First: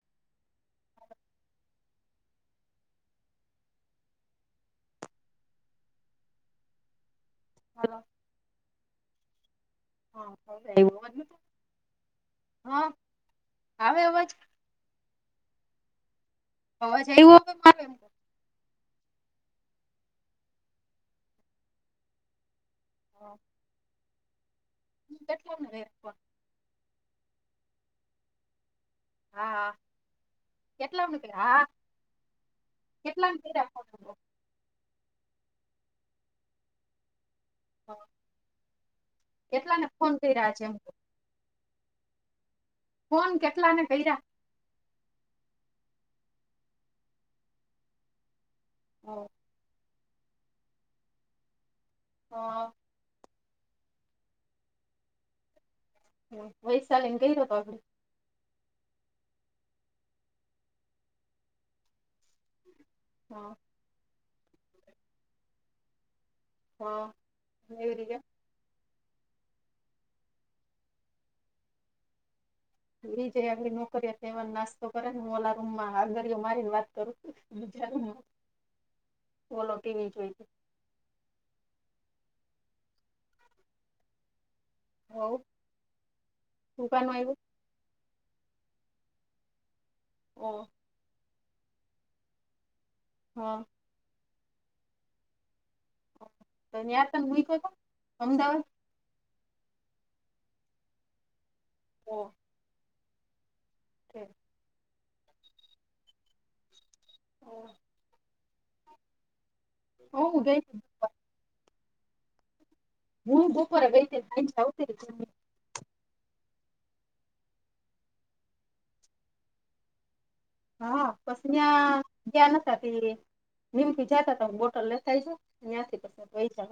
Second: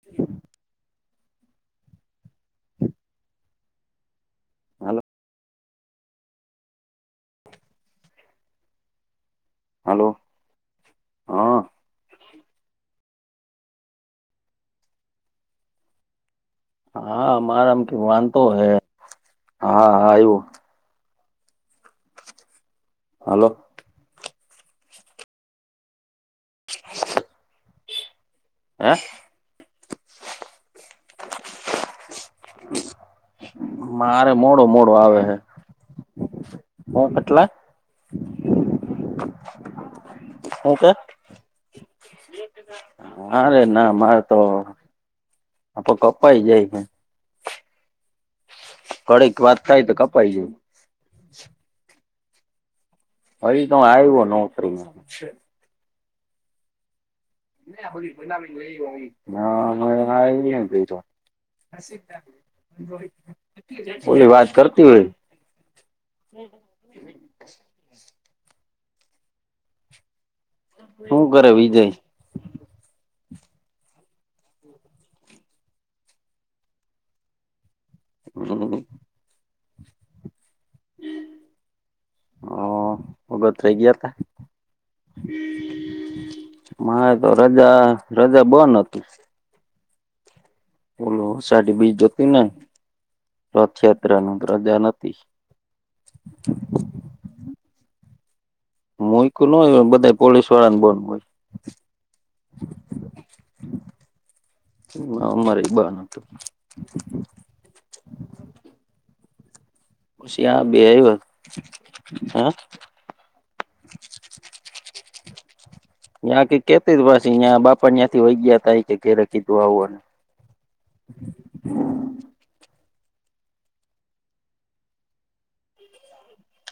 [inaudible] હાલો હા હલો હા હવે હા આવે અવાજ? અવાજ હા આવ્યો હવે મારે આમ મારો કે વાંધો હે હા હા આવું હાલો કેટલા [unintelligible] ર્ફોન [inaudible] હે હા કેટલા મિત્ર હા કેટલા કર્યા મારે મોડો મોડો આવે હે એટલા કેટલાને ફોન કર્યા આજે? ફોન ના રે કેટલાને ના કર્યા મારે હા હા તો કપાઈ જાય હે ઘડીક વાત થાય તો કપાઈ જાય. હા ફરી તો આવ્યો નોકરી એ વૈશાલીને કર્યો હતો અભી હા [unintelligible] રોહિત હા બોલી વાત કરતી હોય હા એવી રીતે શું કરે વિજય વિજય આવીલી નોકરી એવા નાસ્તો કરે ને હું ઓલા રૂમમાં આંગરીઓ મારી ને વાત કરું બીજા રૂમમાં હમમ ઓલું ટીવી જોવે હા ભગત થઈ ગયા હતા. હોવ તું કાનો મારે તો આવ્યો રજા રજા બન હતી ઓ ઓલો અષાઢી બીજ હતી ને હા રથયાત્રા ની રજા નથી [unintelligible] મૂક્યું તો અમદાવાદ મોયક નું હોય બધા પોલીસ વાળાને બોહ હોય. હા કે હમણાં અમારે બન હતું. ઓ હું પછી ગઈ બે વાત હા હું બપોરે ગઈ તી સાંજે આવતી રહી યાં કે કેતી જ ભસેયાં બાપા ને યાંથી વઈ ગયા તાય કે ઘેરે કીધું આવુંને હા પસ ત્યાં ગયા નથી થી નિમકી જતા તો હ બોટલ લેતા જાઉ ત્યાંથી પછી ઈજા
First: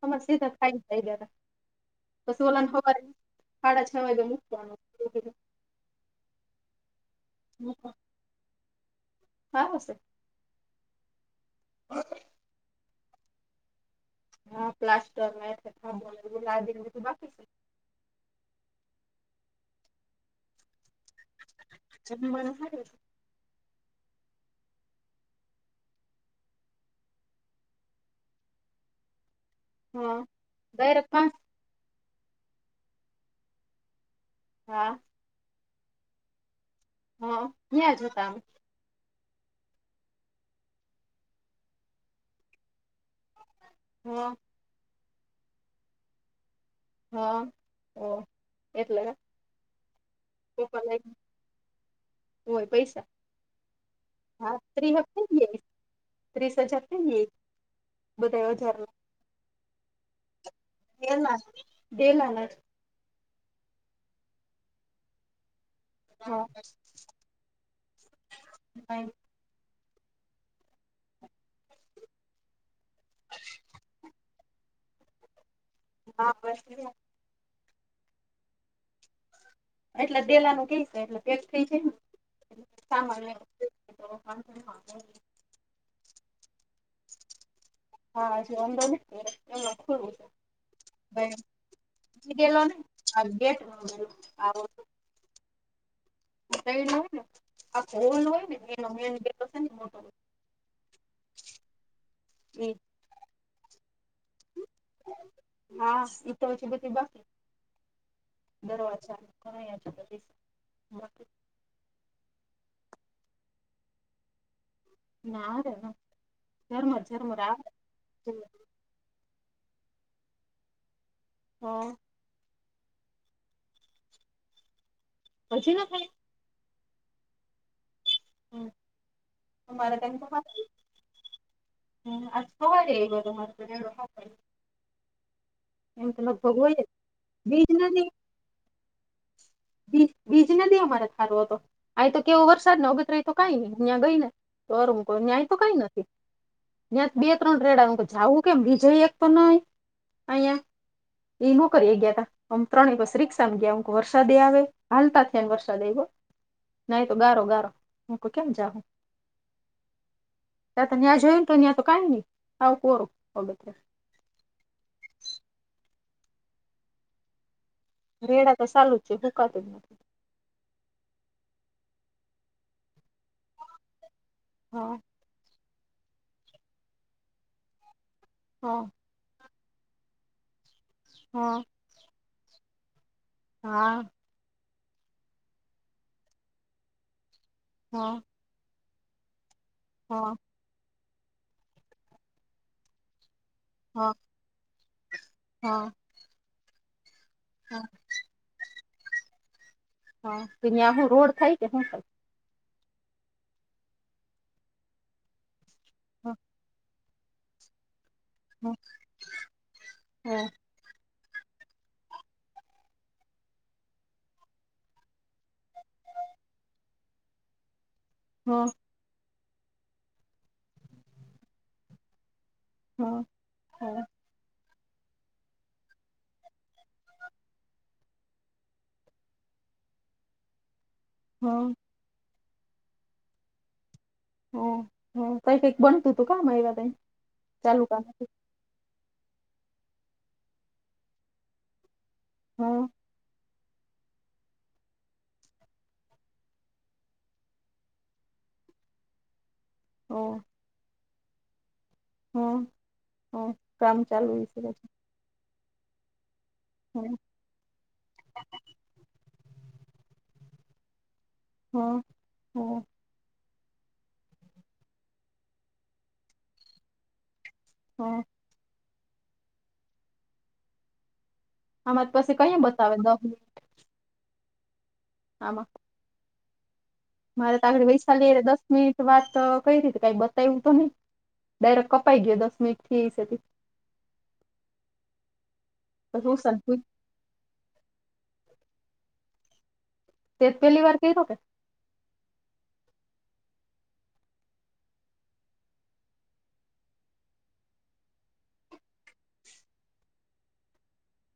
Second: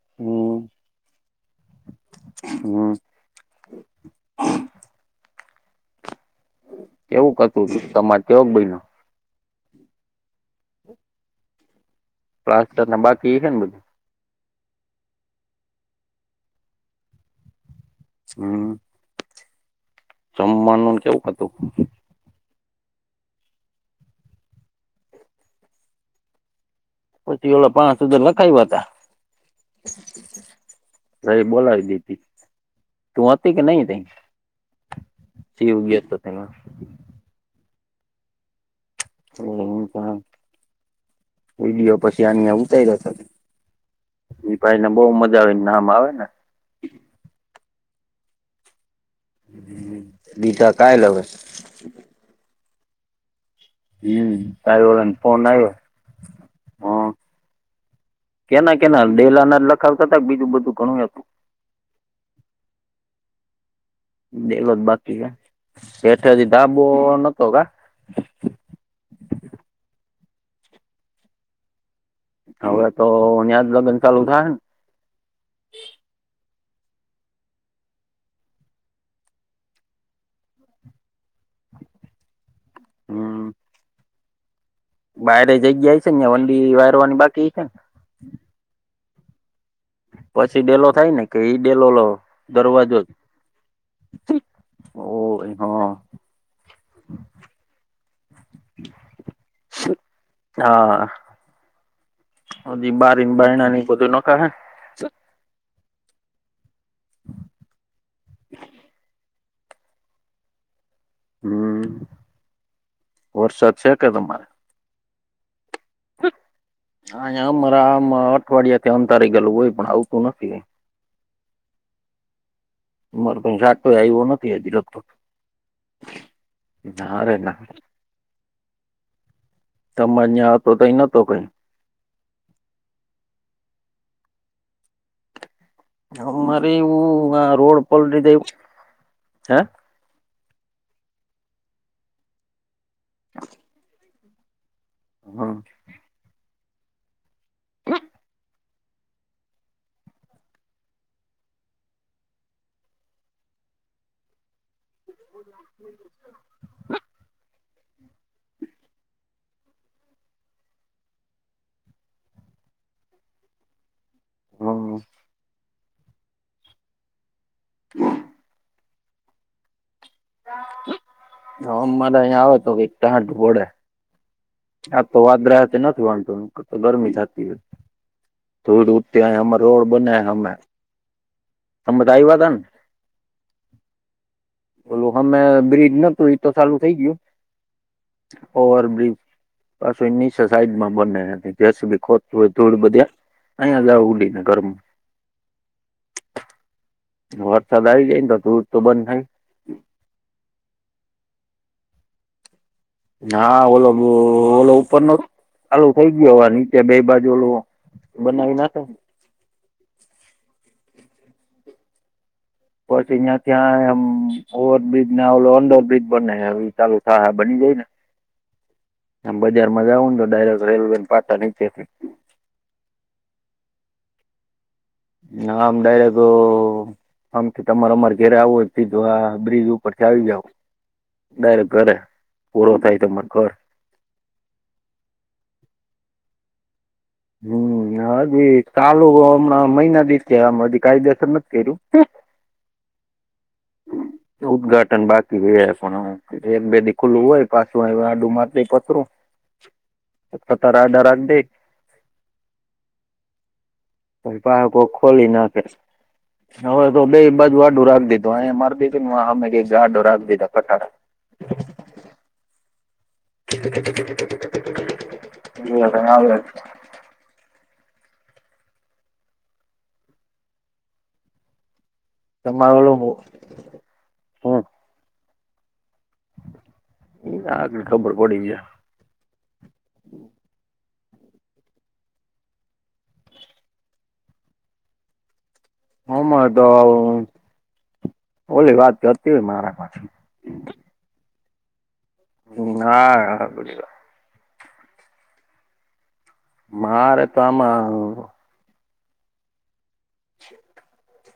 તમાર સીધ હમ થાય જાય હમ [unintelligible] સાડા છ વાગે મૂકવાનું એવું કતું ત તમારે તેવક બાઈને. હા હશે. હા. પ્લાસ્ટર ના બાકી છે ને બધું. હા પ્લાસ્ટર લ ખલ બ લા દે તું બાકી સ [unintelligible] હમ. જમવાનું કેવું હતું. જબર [unintelligible] પછી ઓલા પાંચ હજર લખાવ્યા હતા. હા ડાયરેક્ટ પાંચ અરે બોલાવી દી હતી તું હતી કે નહી ત હા. સી હ ઉગી એત તના હ ત્યાં જોતામે એ હું ત કોઈલીયો પછી આની ઉતારી્યા હા. એ ભાઈ ને બહુ મજા આવે ને નામ આવે ને. હા ઓ એટલે દીધા પપ્પા લ કાલ હવે હોય પૈસા. હમ હા તારી ત્રી ઓલા ને હપ્તે ફોન દએ આવ્યો ત્રીસ હજપ હ બતાવો. કેના ના કેનાલ દેલાના લખાવતા બીજું બધું. ઘણું હતું એેના દે લ ના. બેલો જ બાકી છે હેઠથી ધાબો નતો કા હ. હવે તો અહીં જ લગ્ન ચાલુ થાય ને. હા બસ. એટલે દેલા નું ક છે એટલે પેક થઇ છે ને સામાળ હા. વારે જગ્યા છે ને વંડી વાયરવાની બાકી છે ને. હા શનોન. એલો ખોડું પછી ડેલો થાય છે ને કે ઈ ડેલો લો દરવાજો જ ભધેલોનેેટ આવો. ઓ હા. ઉતાઈ ના હોય ને આ હોોલ હોય ને. એ મમનીલો છે ને મોટો હા હ િમબાણ બધું નખા હે. હા તવછ બ બાકી. દરવાજા છેછ. હમ વરસાદ છે કે તમારે. ના ર હા અમારા આમ છે. અઠવાડિયાથી અન તારી ગેલું હોય પણ આવતું નથી. હા. મારે શાક તો આવ્યો નથી આજરતો. પછી ના થાય. ના ર ના. હમ મારે તંક તમારે ત્યાં પા હતો તઈ નતો કઈ હમ ખવા રે એ. અમારે હોય જ એવું આ બીજ રોડ પલ રધવું હે. બીજ બીજ નથી અમારે સારું હતો આ તો કેવો વરસાદ નને અગતરાય તો કઈ અ્યાં ગઈ ને. કર હું ન્યાય તો હમ કઈ નથી. ત્યાં બે ત્રણ ર્રેડાું જાવું કેમ બીજય એક પણ નય. અં એ નોકરી એ ગયા તા આમ ત્રણ વસ રિક્ષા ગયા હુંક વર્ષ. વરસાદે આવે હાલતા થયા ને વરસાદ એવ્યો નાય તો ગારો ગારો હું તો કેમ જાઉં. ત્યાં તો ન્યા જોઈને તો ન્યા તો કઈ નહી આવું કોરું અગત. હમ. હા. વેડા તો ચાલુ જ છે ભૂકાત જ નથી. હ મારા અહીયા આવે તો ક તબોડે. ત્યાં આ તો વાદરા તે નથી વાંધતું તો ગરમી થતી હોય થ. ત્યાં હ રોડ બને હૈ હમે હા સમજ આવ વા ત ને. હા બોલો હમે બ્રિજ નતું જ તો ચાલુ થઈ ગયું. હા. Over bridge. પાસોની સાઈડમાં બને જ્યાં સુ બી ખોતું હોય ધૂળ બધા. અહીંયા જ ઊંડી ને ઘરમ હા. વરસાદ આવી જાયને તો દૂધ તો બંધ થાય. હા કે જ્યાં હું રોડ થાય કે શું થ. હા ઓલો ઓલો ઉપર નો ચાલુ થઇ ગયો હ નીચે બે બાજુ ઓલો. હમ હમ પછી અહિયાં ત્યાં એમ ઓવરબ્ર્રીજ ના ઓલો અન્ડરબ્ર્રીજ બને એ ચાલુ થાય બની જાય ને.. હમ. આમ બજાર માં જાવું ને તો ડાયરેક્ટ રેલવે પાટા નીચેથી. હમ હા નામ ડાયરે્ટ. આમ કે તમારે અમારે ઘેરે આવો બ્રિજ ઉપર થી આવી જાવ. ડાયરેક્ટ ઘરે પૂરો થાય ત મને ઘર હ હ કઈ કઈક બનતું હતું ક મારીવાદ. ચાલુ હમ કામ હજ ચાલુ હમણાં મહિના દ થયા આધી કાયદેસર નથી કર્યું. હા ઉદ્ઘાટન બાકી હો પણ હ. એક બે દ ખુલ્લું હોય પાછું આડું મા પથરું. હમ તાર ડરા દે. હમ. હમ કામ ચાલુ વિશે પાકો પછી ખોલી નાખે હવે તો હમ બે બાજુ વાડું રાખી દીધું અહીયા મારી દ આમે ગ જાાડોર આગ બધા પઠાડ. હા હા. જી હ હા. અમારી પાસે કઈ તમારે બતાવે ઓલું દ હું આમાં. ઈ મારે તો આગળ આે ખબર વૈસાાલી પડી દસ જાય મિનિટ વાત કઈ રી કઈ બતાવું તો નહી ડાયરેક્ટ કપાઈ ગયો દસ મિનિટ થી સ. [inaudible] હમ તો ઉષા ઓોલી વાત હતી હોય મારા પાસે તે પહેલી વાર કઈ તો કે. હ હા હ બ. મારે તો આમાં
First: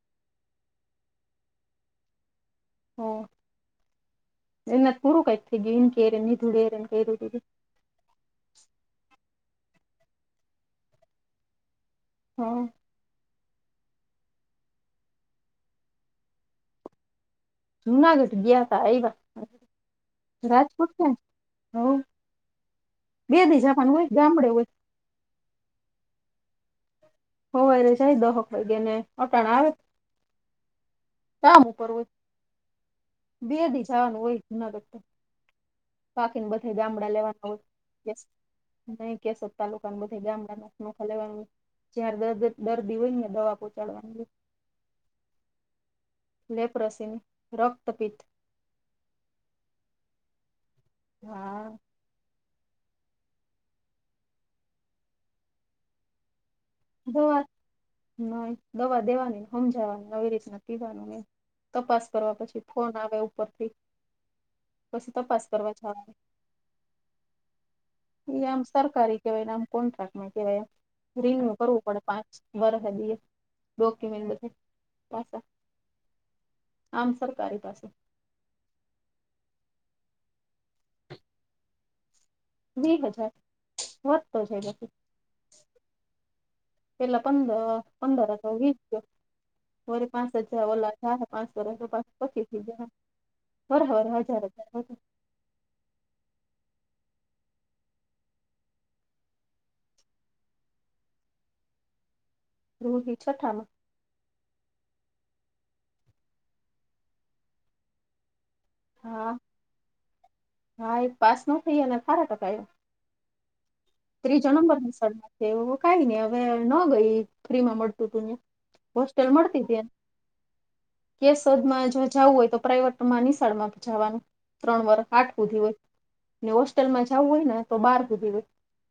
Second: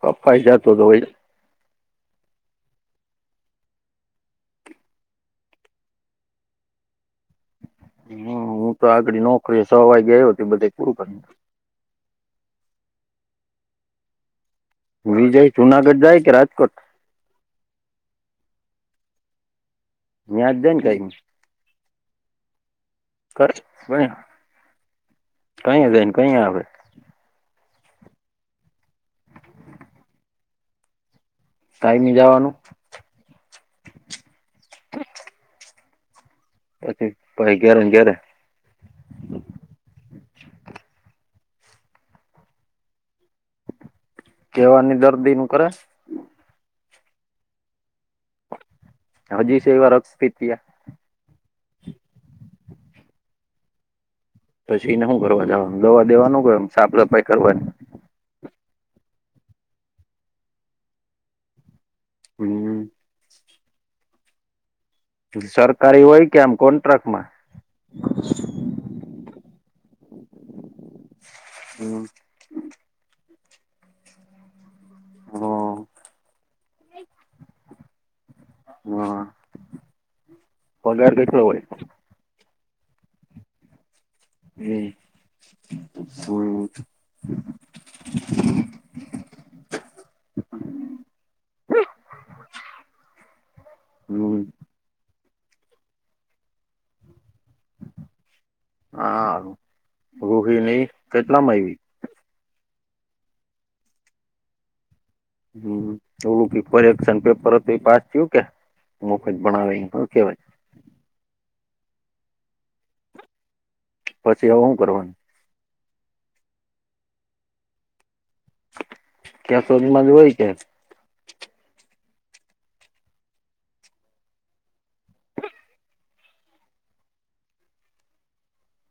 ક ફાયદતો તો હ એના પૂરું કઈ થ ગ ન કેર નિધુળ એરેન કઈ ર દી. હમ હું તો આગળ નોકરી સવારે ગયો હતી બધે પૂરું કરી. હા વિજય જુનાગઢ જાય કે રાજકોટ. જુનાગઢ ગયા ત એ ન્યાં જ જઈ ને રાજકોટ કઈ છે હ કર ગામડે હોય કઈ જઈને કઈ આવેે. હોય ર જાય દહક વાગે ને અટાણા આવે. કામ ઉપર હોય ટાઈમે જવાનું બે દી જવાનું હોય નાગર બાકીને બધા ગામડા પછી લેવાના પહી ઘેરે ને હોય. ઘેરે નહી કેસો તાલુકાું બધે ગામડા ન ન ખા લેવાનું. જાર દર્ દર્દી હોય ને દવા પહોંચાડવાની. કેવાની દર્દી નું કરે. લેપરોસિન રક્તપીઠ હજી છે એવા રક્ષપિત્યા. હા પછી એને શું કરવા જવાનું દવા દેવાનું કમ સાફ સફાઈ કરવા. ના દવા દેવાની સમજાવાની નવી રીતના પીવાની નહી. તપાસ કરવા પછી હમ ફોન આવે ઉપરથી. કશ તપાસ કરવા છ સરકારી હોય કે આમ કોન્ટ્રાક્ટમાં એ આમ સરારકારી કેવાય નામ કોણ રાાખ કેવાય. રિન્યુ કરવું પડે હમ પાંચ વર્ખદી ડોક્યુમેન્ટ બધ પાછ આમ સરકારી પાસે. હા પગાર બેઠલો હોય. વી હજાર બ પ હમ હમ પેલા પંદર પંદરસ વીસ વરી પાંચ હજાર ઓલા પાંચસો પા પકી થઈ જાય. હમ [unintelligible] હા [unintelligible] કેટલામાં આવી. રૂહી છઠામાં. હમ એલું પરેક્શન પેપર હતું એ પાસ થયું કે હા ભણાવ કેવાય. હા એ પાસ ન [unintelligible] ત્રીજો પછી હવે હું નંબરની કરવાનું શળમાં છે એવ કઈ નહી હવે ન ગઈ ફ્રી માં મળતું તું હોસ્ટેલ મળતી ત્યાં હતી. સુધીમાં જ હોય છે કેસોદમાં જો જવું હોય તો પ્રાઇવેટમાં નિશાળમાં જવાનું. ત્રણ વર આઠ હુધી હોય ને હોસ્ટેલમાં જવું હોય ને તો બાર હુધી હોય. [unintelligible]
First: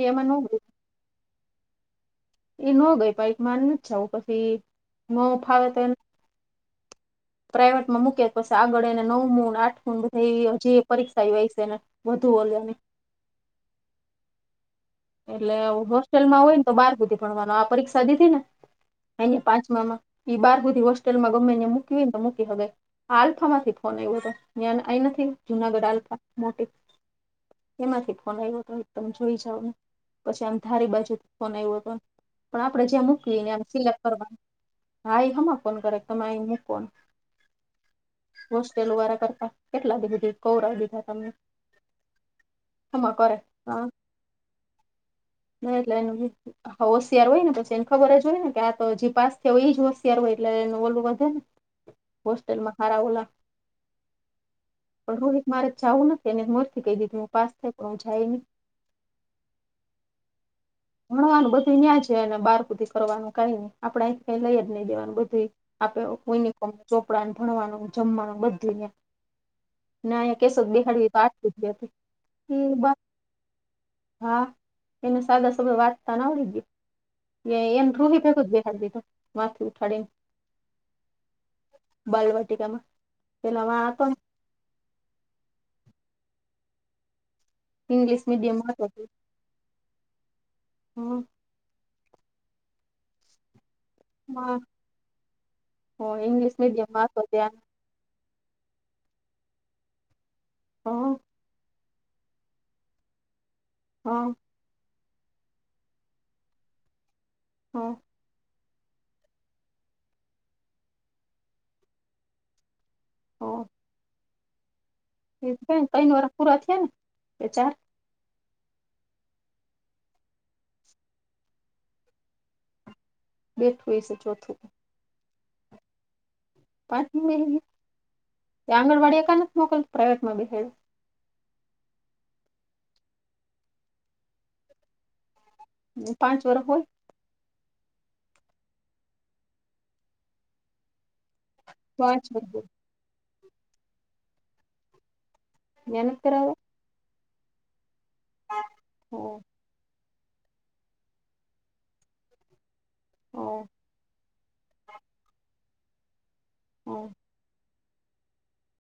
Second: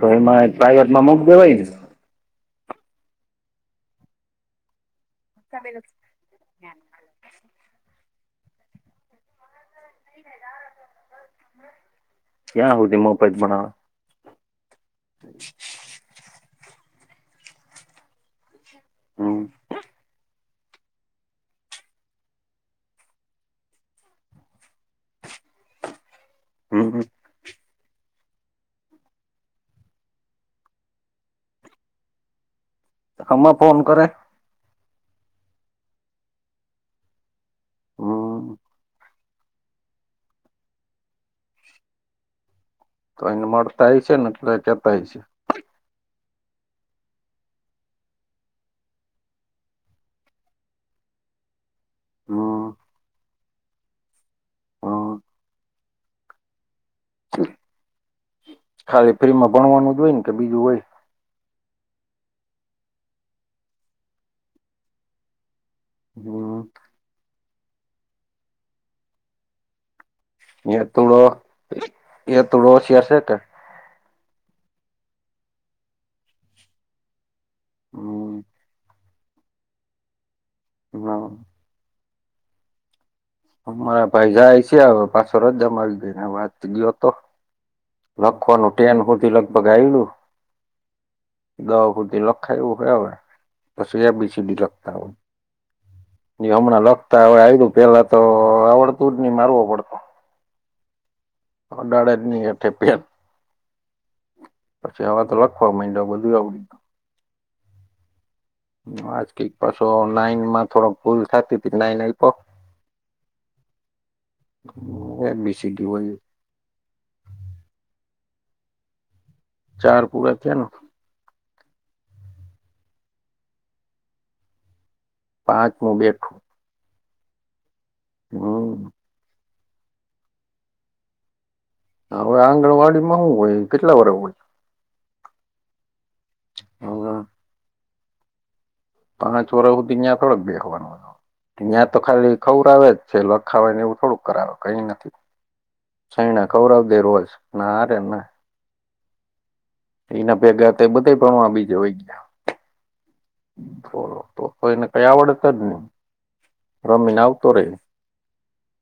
તો ન એમાં ગઈ પ્રઇવેટ માં મુક દેવાય એ ન ગઈ પાઈક [unintelligible] [inaudible] પ્રાઇવેટ માં મૂકે પછી આગળ એને નવમું આઠમું બધા જે પરીક્ષાય છેને. એયા [inaudible] એટલે હોસ્ટેલમાં હોય ને તો બાર હુધી ભણવાનો આ પરીક્ષા દીધી ને અને હમ પાંચમામાં ઈ બાર બુધી હોસ્ટેલમાં ગમે એ મૂક ને મૂકી હગાય આ આલ્ફામાંથી ફોન આવ્યો હતો. ત્યા આ નથી જુનાગઢ આલ્પ મોટી હમ એમાંથી ફોન આવ્યો તો એકદમ જોઈ જાવ ને પછી આમ ધારી બાજુ ફોન આવ્યો હતો પણ આપણે જેયા મૂકી ને આમાં ફોન સિલેક કરે કરવાનું. [inaudible] હમ હોસ્ટેલ વારા કરતા. કેટલાથી બધી કૌર દીધા તમને હમાં તો કરે એને મળતા હ છે ને કેતા હ છે. [unintelligible] હા હોશિયાર હોય ને પછી એને ખબર જ હોય ને કે આ તો હજી પાસ થયો હોય એ જ હોશિયાર હોય એટલે એનું ઓલવ વધે ને હમ હોસ્ટલમાં ખારઓલા હમ પણ રોહિત મારે ચાવું નથી એને મોરથી કઈ દીધી હું પાસ થઈ પણ હું જાય ખાલી ફ્રીમાં ભણવાનું જ હોય ને કે બીજું હોય? ભણવાનું બધું ન્યાં છે અને બહાર હુધી કરવાનું કઈ નઈ આપણે કઈ લઈ જ નહી દેવાનું બધું આપે યુનિફોર્મ, હમ ચોપડાને, ભણવાનું, જમવાનું બધું ન્યા ના અહીંયા કેસક એ થોડો બિહાડવી તો એ થોડો [inaudible] હોશિયાર છે કે હા એને સાદા સમય વાંચતાને આવડી ગે હમ [unintelligible] બે હાર દીટ માથે ઉઠાડીને. હા. બાલવાટીકામાં. અ મારા ભાઈ જાય છે હવે પાછળ રજા મા આવી ગઈ વાત ગયો હતો. ઇંગ્લિશ મીડિયમ લખવાનું હતો ટેન સુધી લગભગ આયેલુ. હમ દહ હુધી લખાયવું હવે. પછી એ બી સીડી લખતા હોય હા જે ઇંગ્લિશ હમણાં મીડિયમ હતો લખતા હોય ત્યાં આવું પેલા તો આવડતુ જ નઈ મારવો પડતો. હા. અડાડે જ ની હેઠે પેન. હા. પછી હવે તો લખવા મઈન્ડો બધું આવડી ગયું. હા. આજકી પાછો નાઈનમાં થોડોક ભૂલ થતી નાઈન આપ ઓ. [inaudible] એ હોય ટઇનવાર પૂરા થયા ને બે ચાર. ચાર પૂરા થયા. બેટ ફેસ ઓછો થીયો પાંચમું બેઠું. પાંચમુ બહી ગયું હમ આંગણવાડી કને મ મોકલ પ્રાઇવેટ માં ભ હડ. હા હવે આંગણવાડી માં શું હોય કેટલા વર હોય. બે પાંચ વરષ હોય. પાંચ વરહ હુધી ત્યાં થોડક બેહવાનું હતો યાં તો પાંચ ખાલી વર્ષ ખવર હોય આવે જ. છેલ લખાવવાય ને એવું થોડુંક કરાવે કઈ નથી ત્યાં નથી છયણા કવરવ દે રોજ. નારે ના કરાવ્યા એના ભેગા તે બધા પણણ આ બીજ હોય ગયા. હ બોલો તો તો એને કઈ આવડત જ ને હ હ રમીને આવતો રે.